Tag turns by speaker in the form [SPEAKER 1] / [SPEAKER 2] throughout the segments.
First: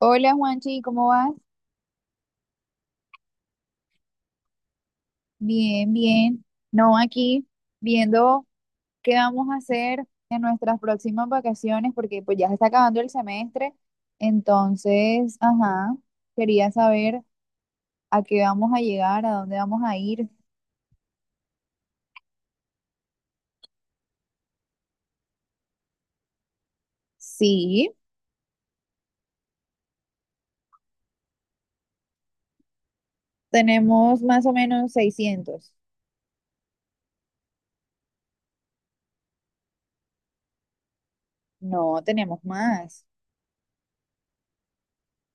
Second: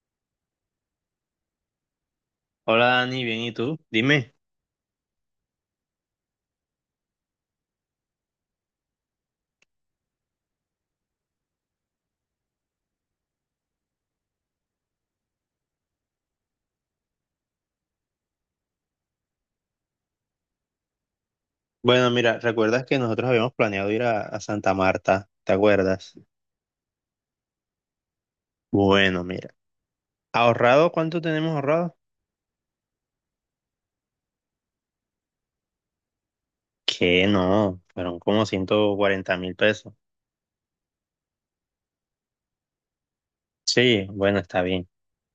[SPEAKER 1] Hola Juanchi, ¿cómo vas?
[SPEAKER 2] Hola Dani, bien, ¿y tú? Dime.
[SPEAKER 1] Bien, bien. No, aquí viendo qué vamos a hacer en nuestras próximas vacaciones, porque pues ya se está acabando el semestre. Entonces, ajá, quería saber a qué vamos a llegar, a dónde vamos a ir.
[SPEAKER 2] Bueno, mira, ¿recuerdas que nosotros habíamos planeado ir a Santa Marta? ¿Te acuerdas?
[SPEAKER 1] Sí,
[SPEAKER 2] Bueno, mira. ¿Ahorrado? ¿Cuánto tenemos ahorrado?
[SPEAKER 1] tenemos más o menos 600.
[SPEAKER 2] Que no, fueron como 140.000 pesos.
[SPEAKER 1] No, tenemos más.
[SPEAKER 2] Sí, bueno, está bien.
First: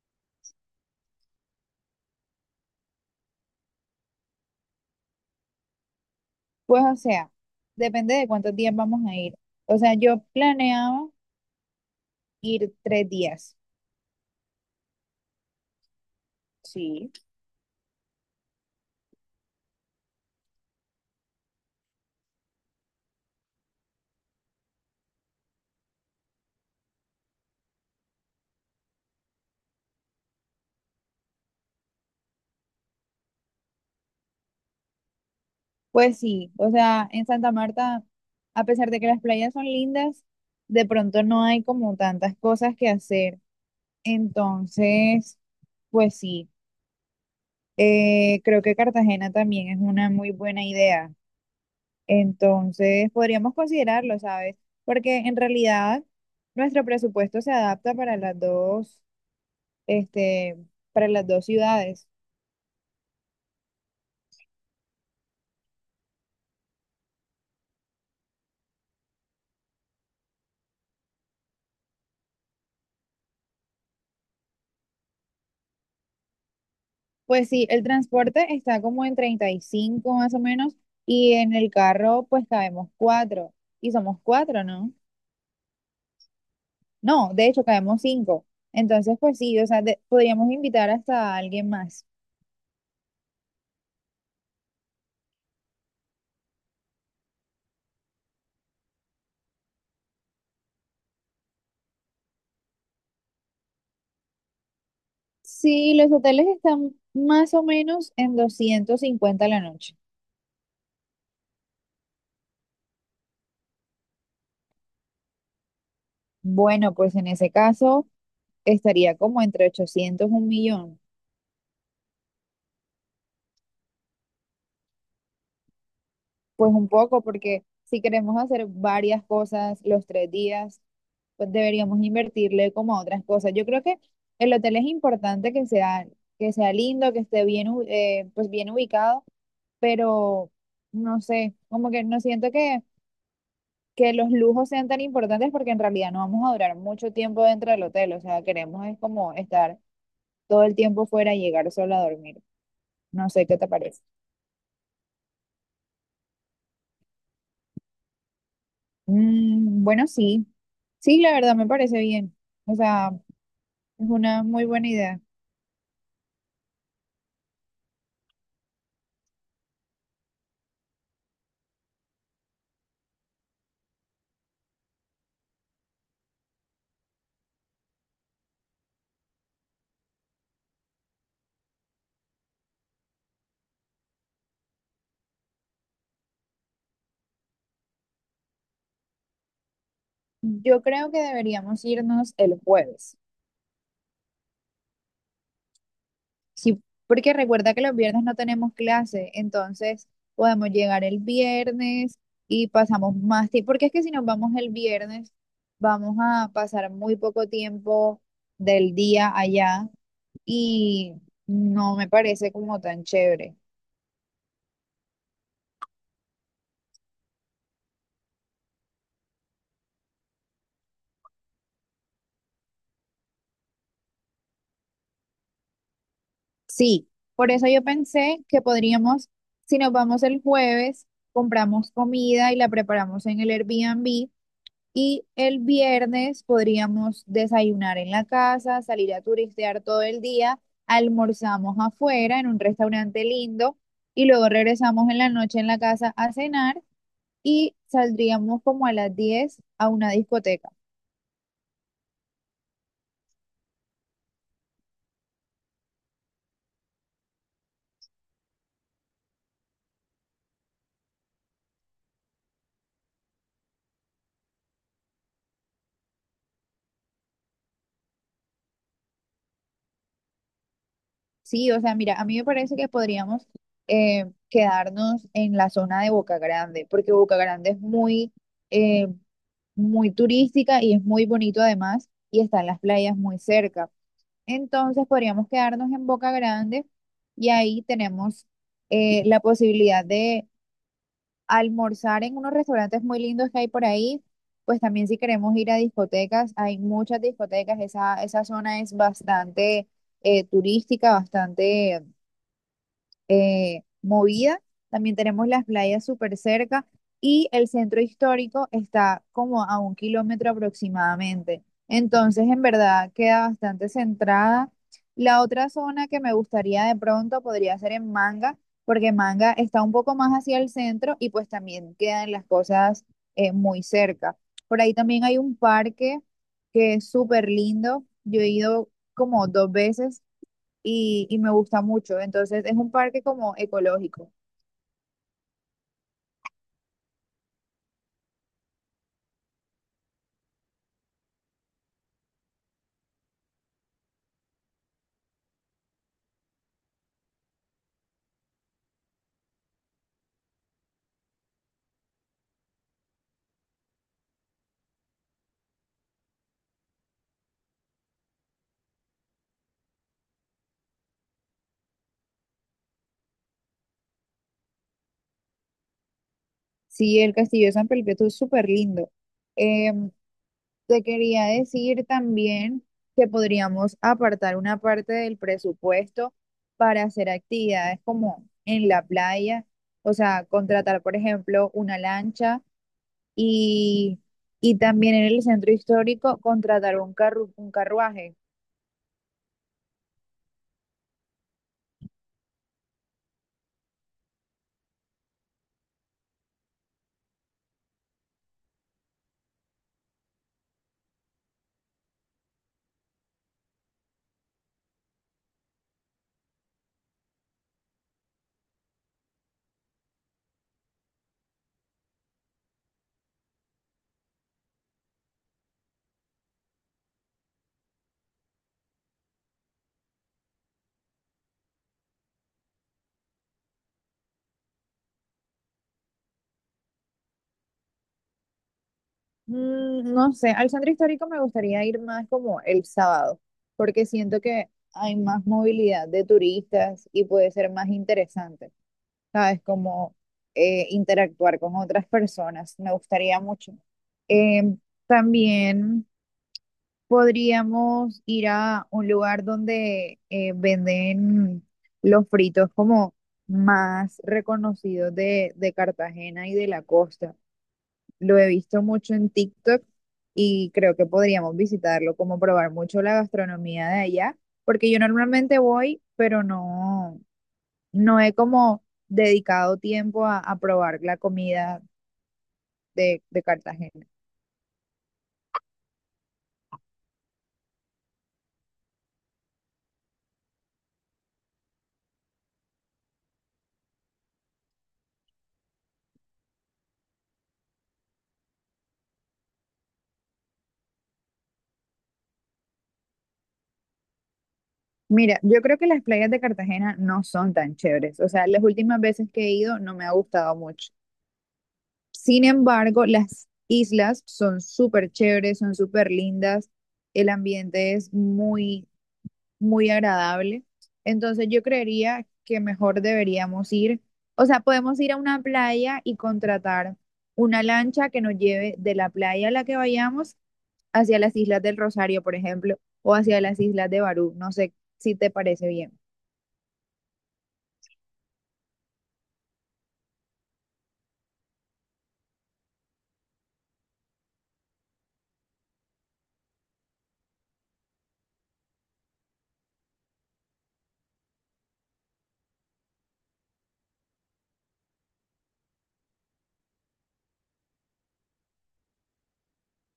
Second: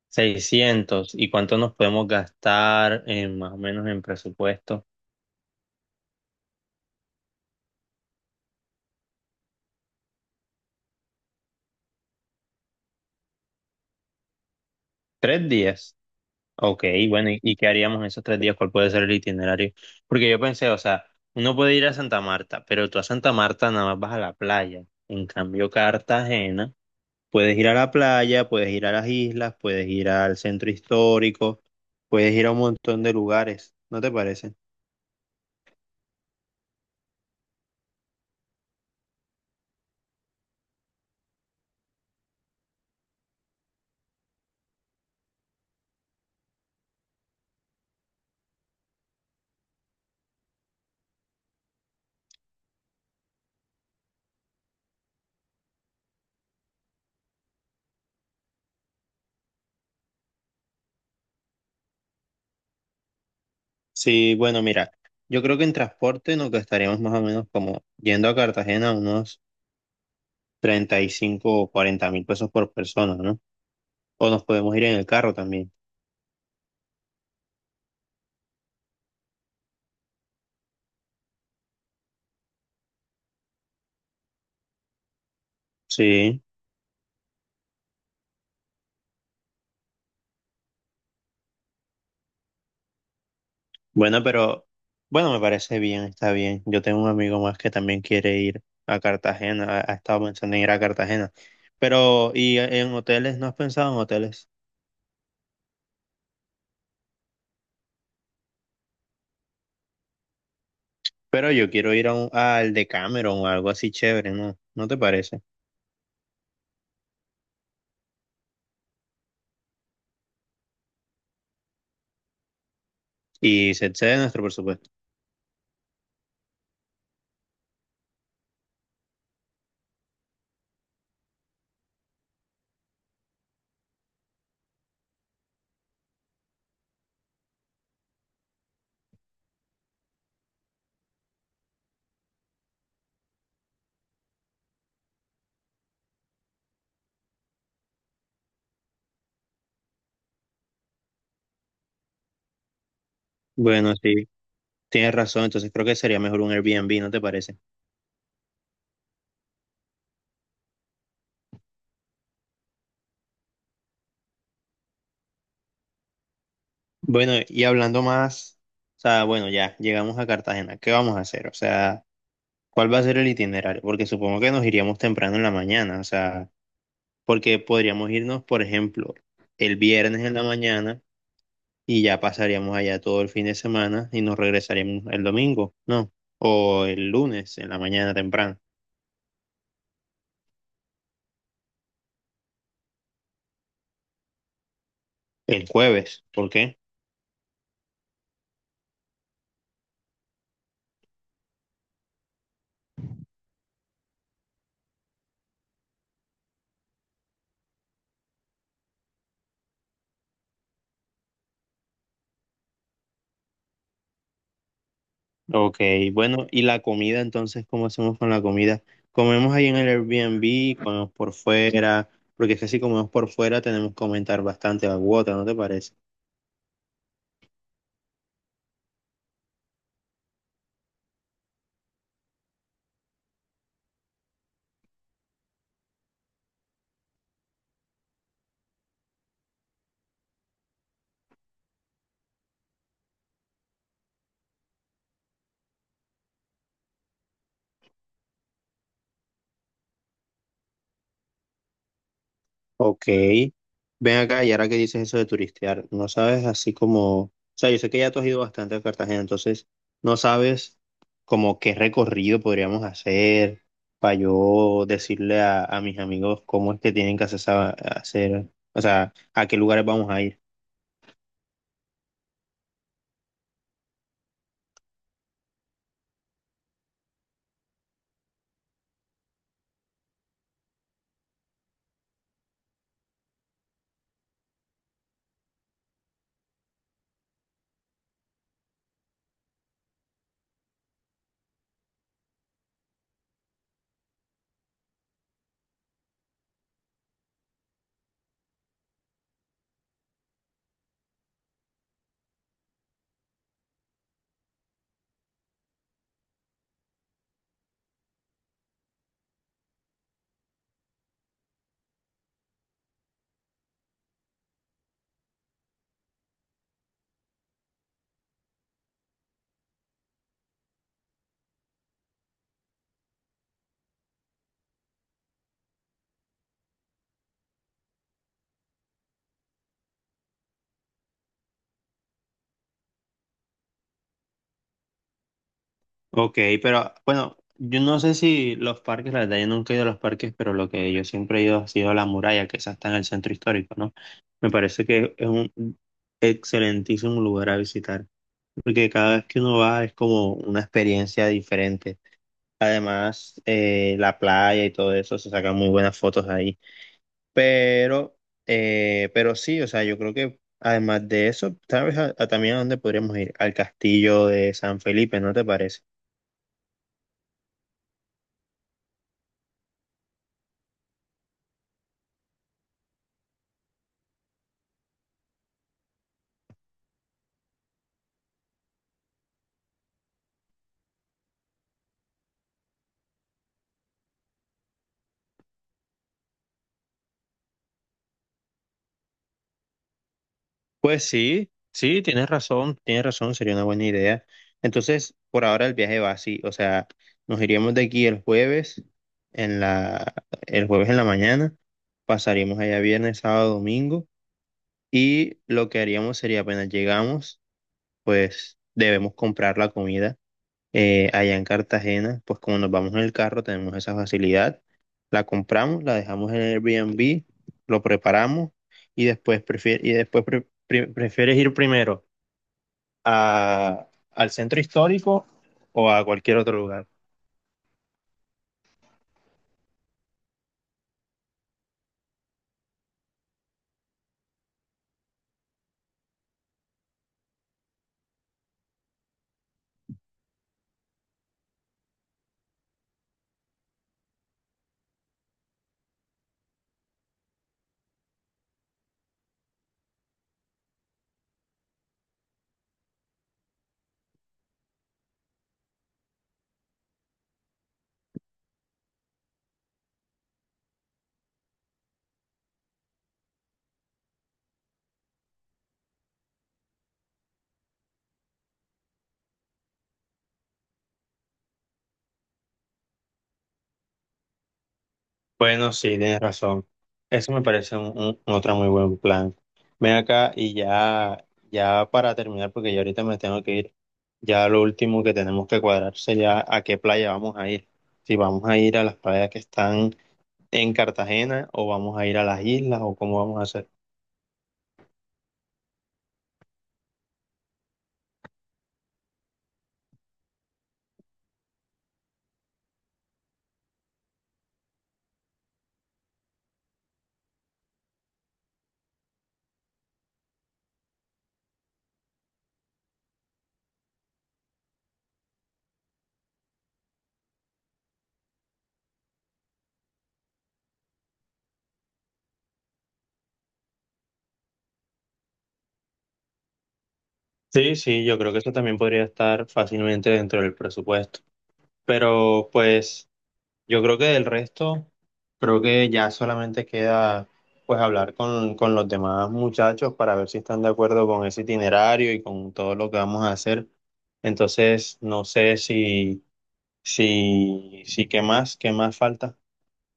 [SPEAKER 2] 600. ¿Y cuánto nos podemos gastar en, más o menos en presupuesto?
[SPEAKER 1] Pues o sea, depende de cuántos días vamos a ir. O sea, yo planeaba ir 3 días.
[SPEAKER 2] Tres días. Ok,
[SPEAKER 1] Sí.
[SPEAKER 2] bueno, ¿y qué haríamos en esos tres días? ¿Cuál puede ser el itinerario? Porque yo pensé, o sea, uno puede ir a Santa Marta, pero tú a Santa Marta nada más vas a la playa. En cambio, Cartagena, puedes ir a la playa, puedes ir a las islas, puedes ir al centro histórico, puedes ir a un montón de lugares, ¿no te parece?
[SPEAKER 1] Pues sí, o sea, en Santa Marta, a pesar de que las playas son lindas, de pronto no hay como tantas cosas que hacer. Entonces, pues sí, creo que Cartagena también es una muy buena idea. Entonces, podríamos considerarlo, ¿sabes? Porque en realidad nuestro presupuesto se adapta para las dos, este, para las dos ciudades.
[SPEAKER 2] Sí, bueno, mira, yo creo que en transporte nos gastaríamos más o menos como yendo a Cartagena unos 35.000 o 40.000 pesos por persona, ¿no? O nos podemos ir en el carro también.
[SPEAKER 1] Pues sí, el transporte está como en 35 más o menos y en el carro pues cabemos cuatro y somos cuatro, ¿no?
[SPEAKER 2] Sí.
[SPEAKER 1] No, de hecho cabemos cinco. Entonces pues sí, o sea, podríamos invitar hasta a alguien más.
[SPEAKER 2] Bueno, pero bueno, me parece bien, está bien. Yo tengo un amigo más que también quiere ir a Cartagena, ha estado pensando en ir a Cartagena. Pero, ¿y en hoteles? ¿No has pensado en hoteles?
[SPEAKER 1] Sí, los hoteles están más o menos en 250 la noche.
[SPEAKER 2] Pero yo quiero ir al Decameron o algo así chévere, ¿no? ¿No te parece?
[SPEAKER 1] Bueno, pues en ese caso estaría como entre 800 y 1 millón.
[SPEAKER 2] Y se excede nuestro presupuesto.
[SPEAKER 1] Pues un poco, porque si queremos hacer varias cosas los 3 días, pues deberíamos invertirle como a otras cosas. Yo creo que el hotel es importante que sea lindo, que esté bien, pues bien ubicado, pero no sé, como que no siento que los lujos sean tan importantes porque en realidad no vamos a durar mucho tiempo dentro del hotel. O sea, queremos es como estar todo el tiempo fuera y llegar solo a dormir. No sé qué te
[SPEAKER 2] Bueno,
[SPEAKER 1] parece.
[SPEAKER 2] sí, tienes razón, entonces creo que sería mejor un Airbnb, ¿no te parece?
[SPEAKER 1] Mm, bueno, sí. Sí, la verdad me parece bien. O sea, es una muy buena idea.
[SPEAKER 2] Bueno, y hablando más, o sea, bueno, ya llegamos a Cartagena, ¿qué vamos a hacer? O sea, ¿cuál va a ser el itinerario? Porque supongo que nos iríamos temprano en la mañana, o sea, porque podríamos irnos, por ejemplo, el viernes en la mañana y ya pasaríamos allá todo el fin de semana y nos regresaríamos el domingo, ¿no? O el lunes en la mañana temprano,
[SPEAKER 1] Yo creo que deberíamos irnos el jueves.
[SPEAKER 2] el jueves, ¿por qué?
[SPEAKER 1] Sí, porque recuerda que los viernes no tenemos clase, entonces podemos llegar el viernes y pasamos más tiempo, porque es que si nos vamos el viernes, vamos a pasar muy poco tiempo del día allá y no me parece como tan chévere.
[SPEAKER 2] Ok, bueno, y la comida, entonces, ¿cómo hacemos con la comida? Comemos ahí en el Airbnb, comemos por fuera, porque es que si comemos por fuera tenemos que aumentar bastante la cuota, ¿no te parece?
[SPEAKER 1] Sí, por eso yo pensé que podríamos, si nos vamos el jueves, compramos comida y la preparamos en el Airbnb. Y el viernes podríamos desayunar en la casa, salir a turistear todo el día, almorzamos afuera en un restaurante lindo y luego regresamos en la noche en la casa a cenar y saldríamos como a las 10 a una discoteca.
[SPEAKER 2] Ok, ven acá y ahora que dices eso de turistear, no sabes así como, o sea, yo sé que ya tú has ido bastante a Cartagena, entonces no sabes como qué recorrido podríamos hacer para yo decirle a mis amigos cómo es que tienen que hacer, hacer, o sea, a qué lugares vamos a ir.
[SPEAKER 1] Sí, o sea, mira, a mí me parece que podríamos quedarnos en la zona de Boca Grande, porque Boca Grande es eh, muy turística y es muy bonito además y están las playas muy cerca. Entonces podríamos quedarnos en Boca Grande y ahí tenemos la posibilidad de almorzar en unos restaurantes muy lindos que hay por ahí. Pues también si queremos ir a discotecas, hay muchas discotecas, esa zona es bastante turística, bastante movida. También tenemos las playas súper cerca y el centro histórico está como a 1 kilómetro aproximadamente. Entonces, en verdad, queda bastante centrada. La otra zona que me gustaría de pronto podría ser en Manga, porque Manga está un poco más hacia el centro y pues también quedan las cosas muy cerca. Por ahí también hay un parque que es súper lindo. Yo he ido como dos veces y me gusta mucho. Entonces es un parque como ecológico.
[SPEAKER 2] Ok, pero bueno, yo no sé si los parques, la verdad yo nunca he ido a los parques, pero lo que yo siempre he ido ha sido a la muralla, que esa está en el centro histórico, ¿no? Me parece que es un excelentísimo lugar a visitar, porque cada vez que uno va es como una experiencia diferente. Además, la playa y todo eso, se sacan muy buenas fotos ahí. Pero, pero sí, o sea, yo creo que además de eso, tal vez a también a dónde podríamos ir, al castillo de San Felipe, ¿no te parece?
[SPEAKER 1] Sí, el Castillo de San Perpetuo es súper lindo. Em, Te quería decir también que podríamos apartar una parte del presupuesto para hacer actividades como en la playa, o sea, contratar, por ejemplo, una lancha y, y también en el centro histórico contratar un carruaje.
[SPEAKER 2] Pues sí, sí, tienes razón, sería una buena idea. Entonces, por ahora el viaje va así, o sea, nos iríamos de aquí el jueves en la, el jueves en la mañana, pasaríamos allá viernes, sábado, domingo. Y lo que haríamos sería apenas llegamos, pues debemos comprar la comida allá en Cartagena, pues como nos vamos en el carro tenemos esa facilidad, la compramos, la dejamos en el Airbnb, lo preparamos y después, prefieres ir primero al centro histórico o a cualquier otro lugar.
[SPEAKER 1] No sé, al centro histórico me gustaría ir más como el sábado, porque siento que hay más movilidad de turistas y puede ser más interesante, ¿sabes? Como interactuar con otras personas, me gustaría mucho. Eh, También podríamos ir a un lugar donde venden los fritos como más reconocidos de Cartagena y de la costa. Lo he visto mucho en TikTok y creo que podríamos visitarlo, como probar mucho la gastronomía de allá, porque yo normalmente voy, pero no, no he como dedicado tiempo a probar la comida de Cartagena.
[SPEAKER 2] Bueno, sí, tienes razón. Eso me parece otro muy buen plan. Ven acá y ya, ya para terminar, porque ya ahorita me tengo que ir. Ya lo último que tenemos que cuadrar sería a qué playa vamos a ir. Si vamos a ir a las playas que están en Cartagena o vamos a ir a las islas o cómo vamos a hacer.
[SPEAKER 1] Mira, yo creo que las playas de Cartagena no son tan chéveres, o sea, las últimas veces que he ido no me ha gustado mucho. Sin embargo, las islas son súper chéveres, son súper lindas, el ambiente es muy muy agradable. Entonces yo creería que mejor deberíamos ir, o sea, podemos ir a una playa y contratar una lancha que nos lleve de la playa a la que vayamos hacia las Islas del Rosario, por ejemplo, o hacia las Islas de Barú. No sé si te parece bien.
[SPEAKER 2] Sí, sí, yo creo que eso también podría estar fácilmente dentro del presupuesto. Pero pues yo creo que del resto, creo que ya solamente queda pues hablar con los demás muchachos para ver si están de acuerdo con ese itinerario y con todo lo que vamos a hacer. Entonces, no sé si... Sí, sí, ¿qué más? ¿Qué más falta?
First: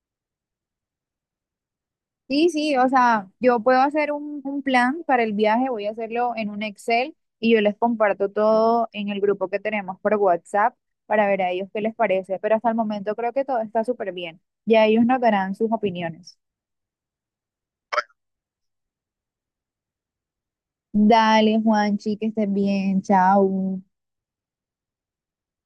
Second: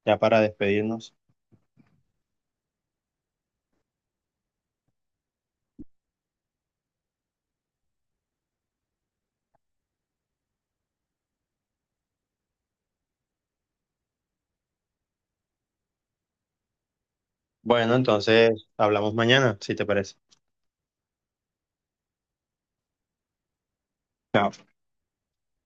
[SPEAKER 2] Ya para despedirnos.
[SPEAKER 1] Sí, sí, o sea, yo puedo hacer un plan para el viaje, voy a hacerlo en un Excel y yo les comparto todo en el grupo que tenemos por WhatsApp para ver a ellos qué les parece, pero hasta el momento creo que todo está súper bien. Ya ellos nos darán sus opiniones.
[SPEAKER 2] Bueno, entonces hablamos mañana, si te parece.
[SPEAKER 1] Dale, Juanchi, que estés bien, chao.
[SPEAKER 2] Chao.